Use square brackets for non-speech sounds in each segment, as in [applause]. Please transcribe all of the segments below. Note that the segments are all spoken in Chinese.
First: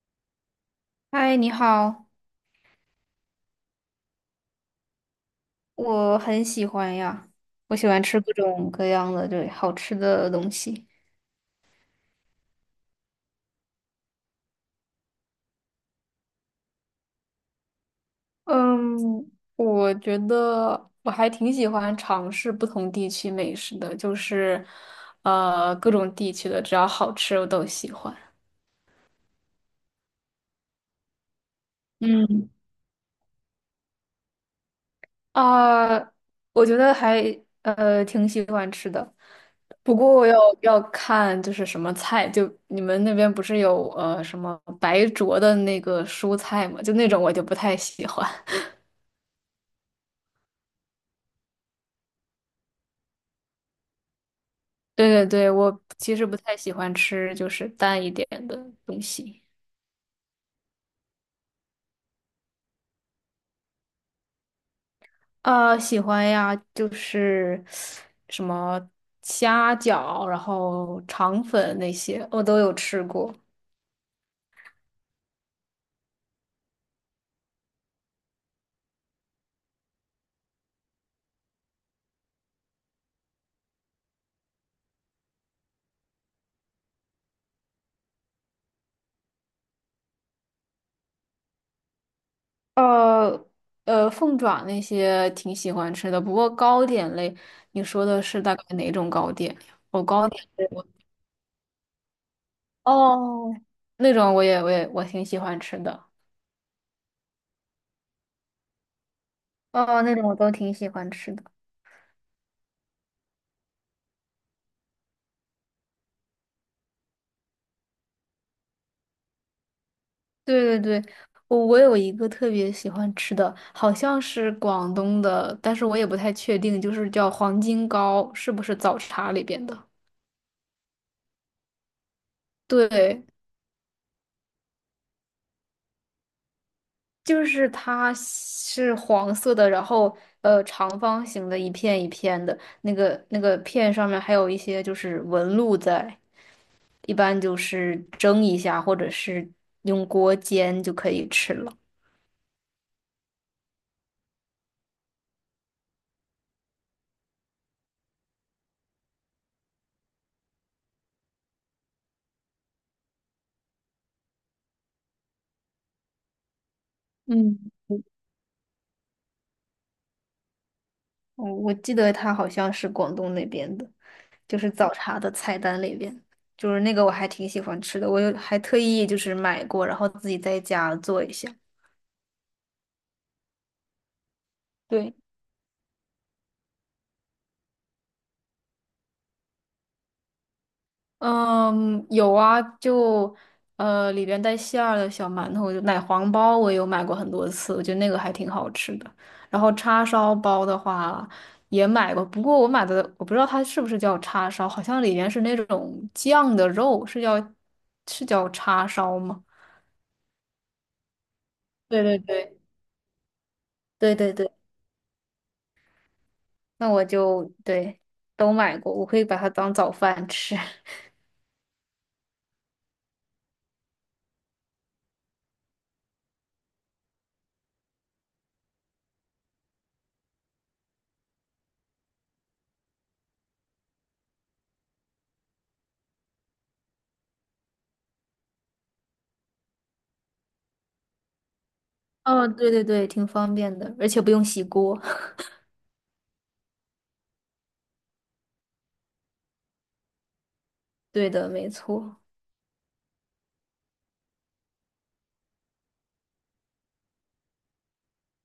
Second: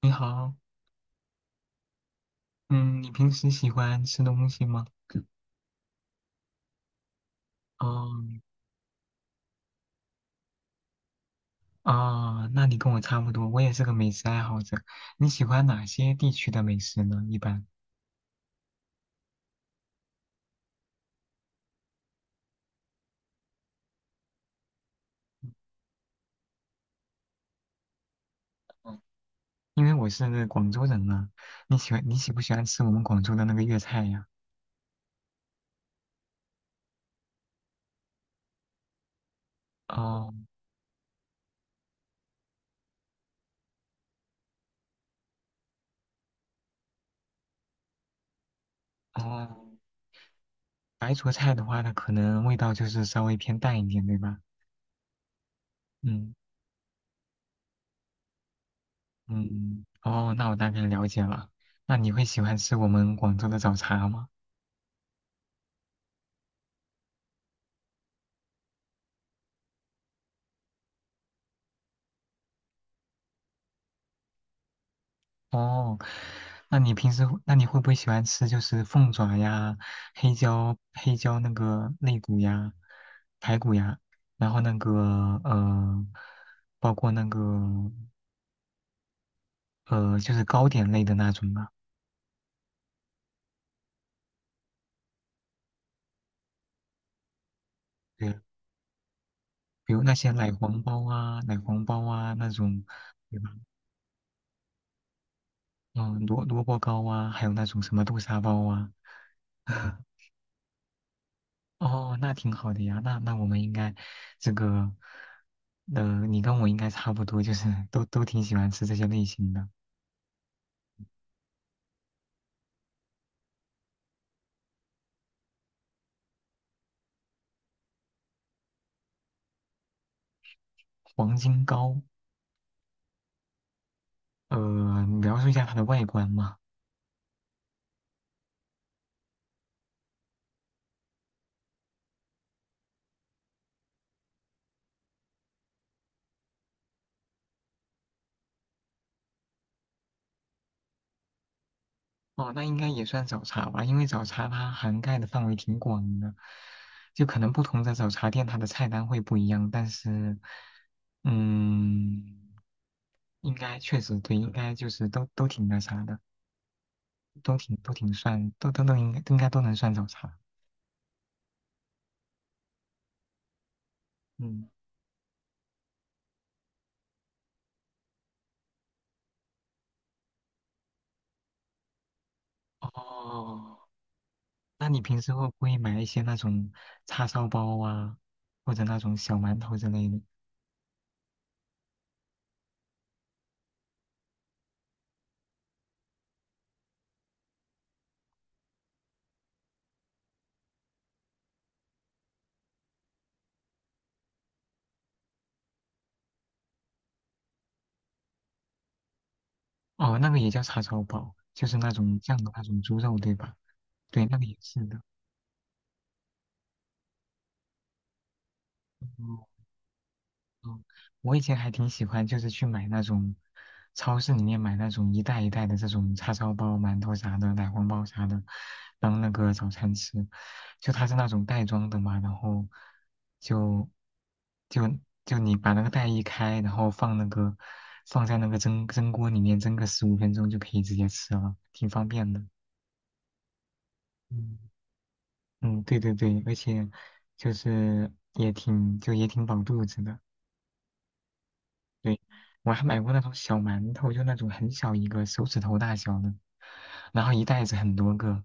你好，嗨，你好。嗯，你平时喜欢吃东西吗？我很喜欢呀，我喜欢吃哦，各种各样的对好吃的东西。哦，那你跟我差不多，我也是个美食爱好者。你喜欢哪些地区的美食呢？一般，嗯，我觉得我还挺喜欢尝试不同地区美食的，就是,各种地区的只要好吃我都喜欢。嗯，因为我是广州人嘛。你喜欢你喜不嗯。喜欢吃我们广州的那个粤菜呀？啊，我觉得还挺喜欢吃的，不过哦要看就是什么菜，就你们那边不是有什么白灼的那个蔬菜嘛，就那种我就不太喜欢。[laughs] 哦，白灼菜的话，它可能味道就是稍微偏淡一点，对吧？对对对，我其实嗯不太喜欢吃就是淡一点的东西。嗯，哦，那我大概了解了。那你会喜欢吃我们广州的早茶吗？啊，喜欢呀，就是什么虾饺，然后肠粉那些我都有吃过。哦，那你平时会那你会不会喜欢吃就是凤爪呀、黑椒、黑椒那个肋骨呀、排骨呀，然后那个包括那个就是糕点类的那种吧？呃凤爪那些挺喜欢吃的，不过糕点类，你说的对，是大概哪种糕点呀？比如哦，那糕些点奶类黄我包啊、那种，对吧？哦那种我也我挺喜欢吃的。嗯，萝卜糕啊，还有那种什么豆沙包啊。哦，[laughs] 那种我都挺喜欢吃的。哦，那挺好的呀。那我们应该这个，你跟我应该差不多，就是 [laughs] 都挺喜欢吃这些类型的。对对对，我我有一个特别喜欢吃的，好像是广东的，但是我也不太确定，就是叫黄金糕，是不是早茶里边的？黄金糕，对，你描述一下它的外观嘛。就是它是黄色的，然后长方形的一片一片的，那个片上面还有一些就是纹路在，一般就是蒸一下或者是用锅煎就可以吃了。哦，那应该也算早茶吧，因为早茶它涵盖的范围挺广的，就可能不同的早茶店它的菜单会不一样，但是，嗯，应该确实对，应该就是都挺那啥的，都嗯，挺都挺算，都都都应该都应该都能算早茶，我我记得它好像是广东那边的，就嗯。是早茶的菜单里边，就是那个我还挺喜欢吃的，我有还特意就是买过，然后自己在家做一下。哦，那你对。平时会不会买一些那种叉烧包啊，或者那种小馒头之类的？嗯，有啊，就里边带馅儿的小馒头，就奶黄包，我有买过很多次，我觉得那个还挺好吃的。然后叉烧包的话也买过，不过我买的我不知道它是不是叫叉烧，好像里面是那种酱的肉，是叫叉烧吗？哦，那个也叫叉烧包，就是那对种对酱的对那种猪肉，对吧？对对，对那个对，也是的。那我就对都买过，我可以把哦它当早饭吃。哦，[laughs] 我以前还挺喜欢，就是去买那种超市里面买那种一袋一袋的这种叉烧包、馒头啥的、奶黄包啥的，当那个早餐吃。就它是那种袋装的嘛，然后就就就你把那个袋一开，然后放在那个蒸锅里面蒸个15分钟就可以直接吃了，挺方便的。哦，对对对，挺方便的，而且不用嗯，洗锅。嗯，对对对，而且也挺饱肚子的。[laughs] 对的，没对，错。我还买过那种小馒头，就那种很小一个，手指头大小的，然后一袋子很多个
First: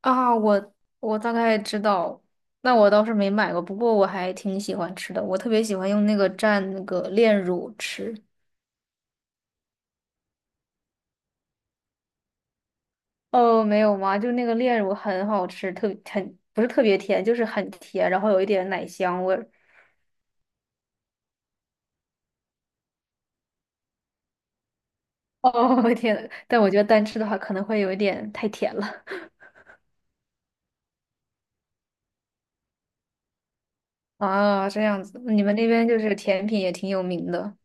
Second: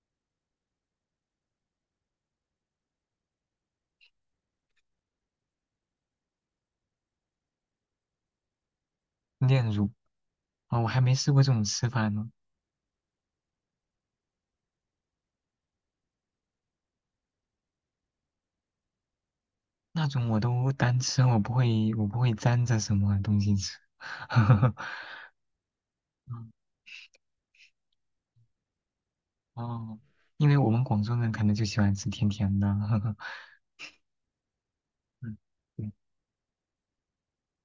啊，我我大概知道，那我倒是没买过，不过我还挺喜欢吃的，我特别喜欢用那个蘸那个炼乳吃。炼乳啊，我还没试过这种吃法呢。哦，没有吗？就那个炼乳很好吃，特很不是特别甜，就是很甜，然后有一点奶香味儿。那种我都单吃，我不会沾着什么东西吃。[laughs] 哦，[laughs] 天呐，嗯但我觉得单吃的话可能会有一点太甜了。哦，因为我们广州人可能就喜欢吃甜甜的。[laughs] [laughs] 啊，这样子，嗯，你们那边对就是甜品也挺有名的。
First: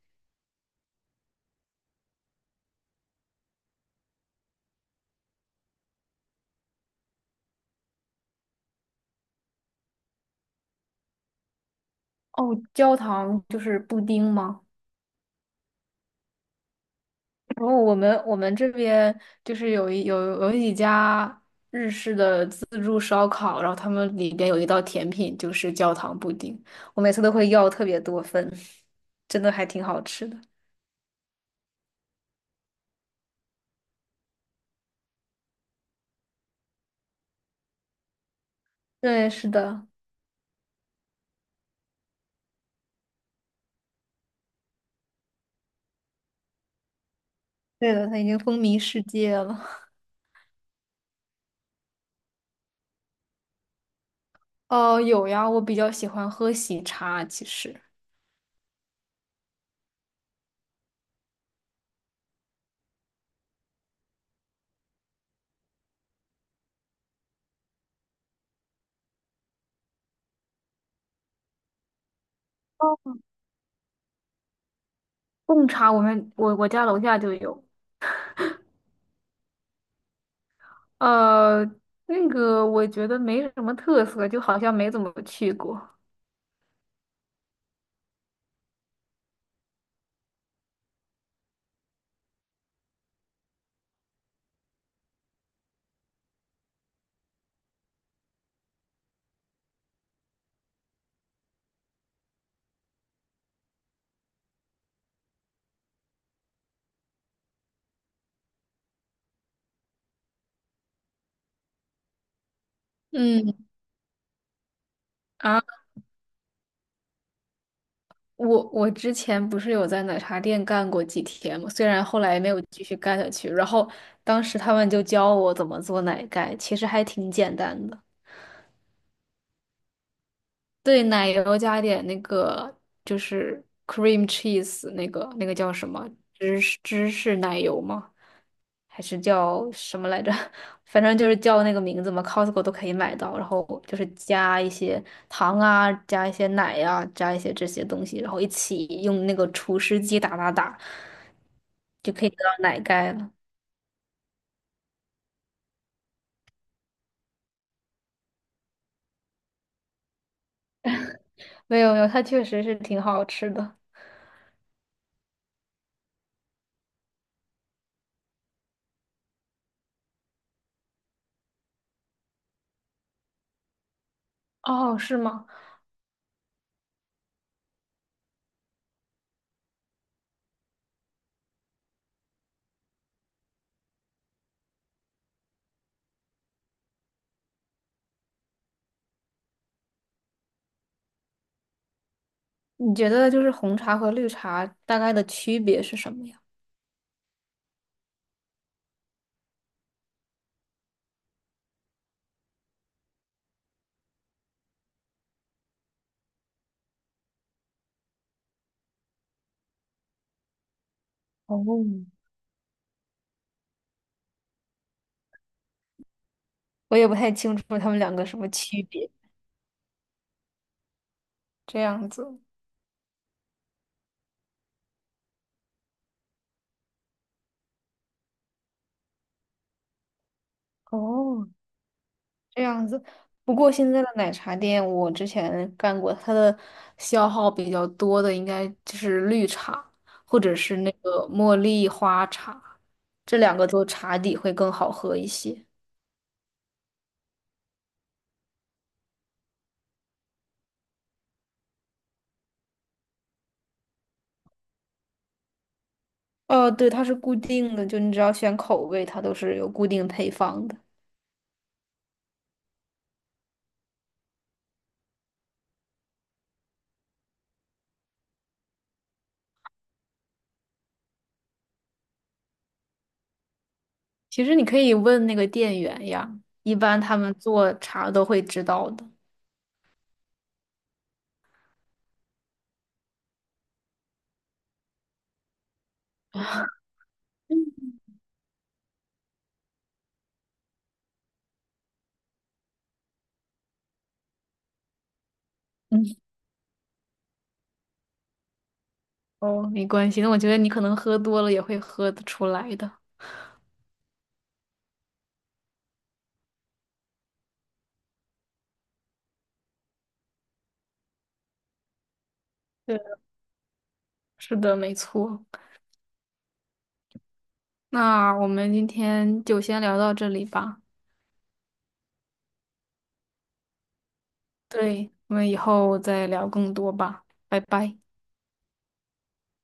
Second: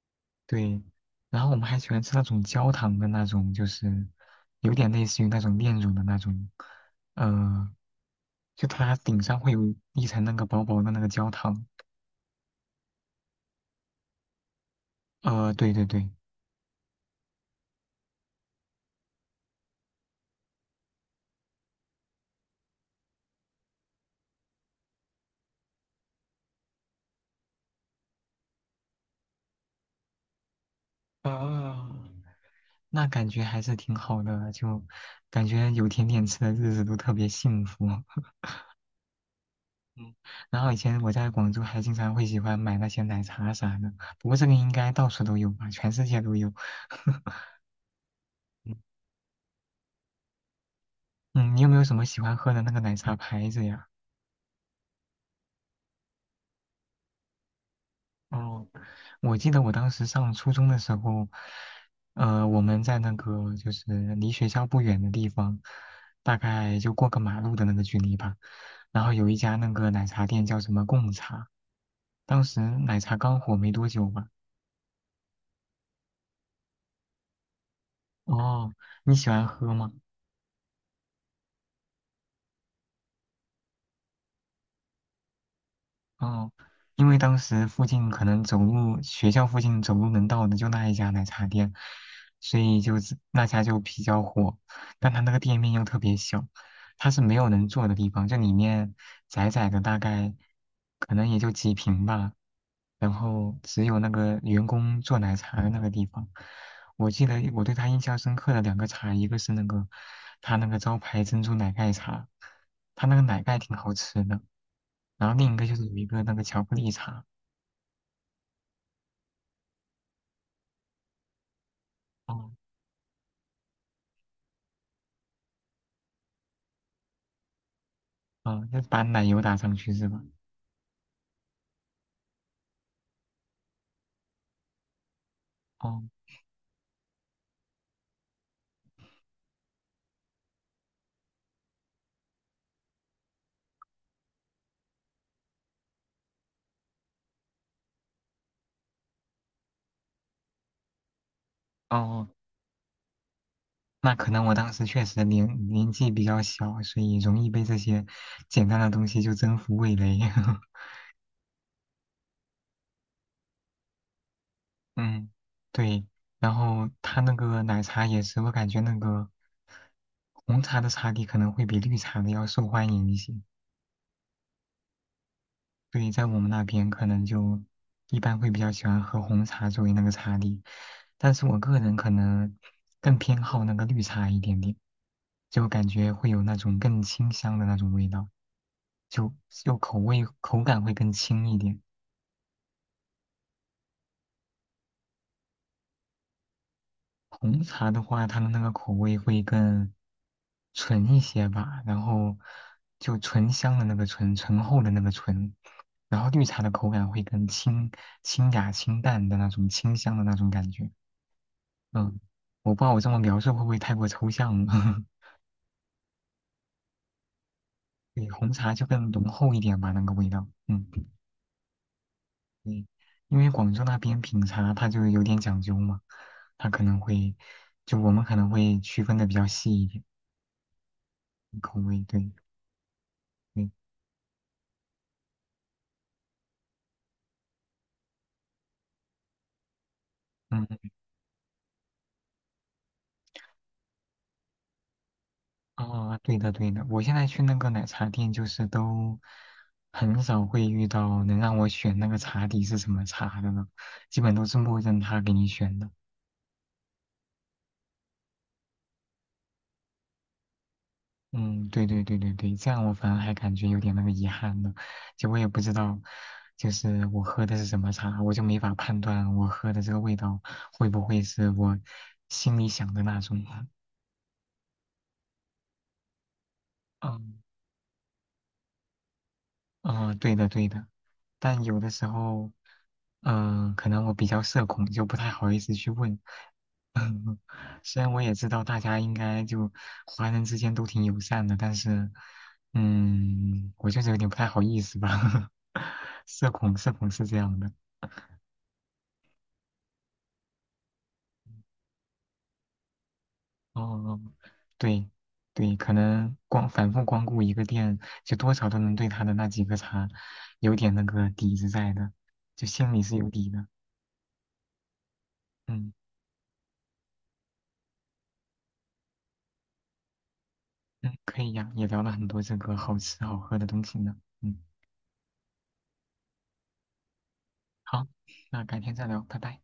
对，然后我们还喜欢吃那种焦糖的那种，就是有点类似于那种炼乳的那种，呃，就它顶上会有一层那个薄薄的那个焦糖。哦，焦糖就是布丁吗？对对对，然后我们这边就是有一有有几家日式的自助烧烤，然后他们里边有一道甜品就是焦糖布丁，我每次都会要特别多份，真的还挺好吃的。啊，那感觉还是挺好的，就感觉有甜点吃的日子都特别幸福。[laughs] 对，是的。嗯，然后以前我在广州还经常会喜欢买那些奶茶啥的，不过这个应该到处都有吧，全世界都有。[laughs] 对的，它已经风靡世界了。嗯，你有没有什么喜欢喝的那个奶茶牌子呀？哦，有呀，我比较喜欢喝喜茶，其实哦，我记得我当时上初中的时候，我们在那个就是离学校不远的地方，大概就过个马路的那个距离吧。然后有一家那个奶茶店叫什么贡茶，当时奶哦茶刚火没多久吧。贡茶我们我家楼下就有。哦，你喜欢喝吗？呃，那个我觉得没什么特色，就好像没怎么去过。哦，因为当时附近可能走路，学校附近走路能到的就那一家奶茶店，所以就是那家就比较火。但它那个店面又特别小，它是没有能坐的地方，就里面窄窄的，大概可能也就几平吧。然后只有那个员工做奶茶的那个地方，我记得我对他印象深刻的两个茶，一个是那个他那个招牌珍珠奶盖茶，他那个奶盖嗯。挺好吃的。然后另一个就啊。是有一个那个巧克力茶，我我之前不是有在奶茶店干过几天嘛，虽然后来哦，没有继续干下去，然后当时他们就教我怎么做奶盖，其实还挺简单的。哦，要把奶油打上去是吧？对，奶油加点那个就是 cream cheese 那个那个叫什哦么芝士芝士奶油吗？还是叫什么来着？[laughs] 反正就是叫那个名字嘛，Costco 都可以买到。然后就是加一些糖啊，加一些奶呀、啊加一些这些东西，然后一起用那个除湿机打打打，哦，就可以哦得到奶盖了。那可能我当时确实年纪比较小，所以容易被这些简单的东西就征服味蕾。[laughs] 没有没有，它确实是挺好吃的。嗯，对。然后他那个奶茶也是，我感觉那个红茶的茶底可能会比绿茶的要受欢迎一些。哦，是吗？对，在我们那边可能就一般会比较喜欢喝红茶作为那个茶底，但是我个人可能更偏好那个绿茶一点点，就感觉会有那种更清香的那种味道，就口味口感会更轻一点。你觉得就是红茶和绿茶大概的区别是什么呀？红茶的话，它的那个口味会更纯一些吧，然后就醇香的那个醇，醇厚的那个醇，然后绿茶的口感会更清雅清淡的那种清香的那种感觉。哦，嗯，我不知道我这么描述会不会太过抽象了。[laughs] 我也不太清楚它们两个对，什么红茶区就更别。浓厚一点吧，那个味道。嗯，这样子。对，因为广州那边品茶它就有点讲究嘛，它可能会，就我们可能会区分的比较细一点，哦，口味。对，这样子。不对，过现在的奶茶店，我之前干过，它的消耗比较多的应该就是绿茶，或者嗯，是那个茉莉花茶，这两个做茶底会更好喝一些。哦，对的，对的。我现在去那个奶茶店，就是都很少会遇到能让我选那个茶底是什么茶的了，基本都是默认他给你选的。哦，对，它是固定的，就你只要选口味，它都是有固定配方的。嗯，对对对对对，这样我反而还感觉有点那个遗憾呢。就我也不知道，就是我喝的是什么茶，我就没法判断我喝的这个味道会不会是我心里想的那种。[laughs] 其实你可以问那个店员呀，一般他们嗯，做茶都会知道的。嗯、对的对的，但有的时候，嗯、可能我比较社恐，就不太好意思去问。[laughs] 虽然我也知道大家应该就华人之间都挺友善的，但是，嗯，我就是有点不太好意思吧。[laughs] 嗯，社恐，社恐是这样的。[laughs] 哦，没关系，那我觉得你可能喝多了也会喝得出来的。哦，对，对，可能光反复光顾一个店，就多少都能对他的那几个茶有点那个底子在的，就心里对，是有底的。是的，没错。嗯。那我们今天就先聊到这里吧。嗯，可以呀，也聊了很多这个好吃好喝的东西呢。嗯，对，我们以后再聊更多吧，拜拜。好，那改天再聊，拜拜。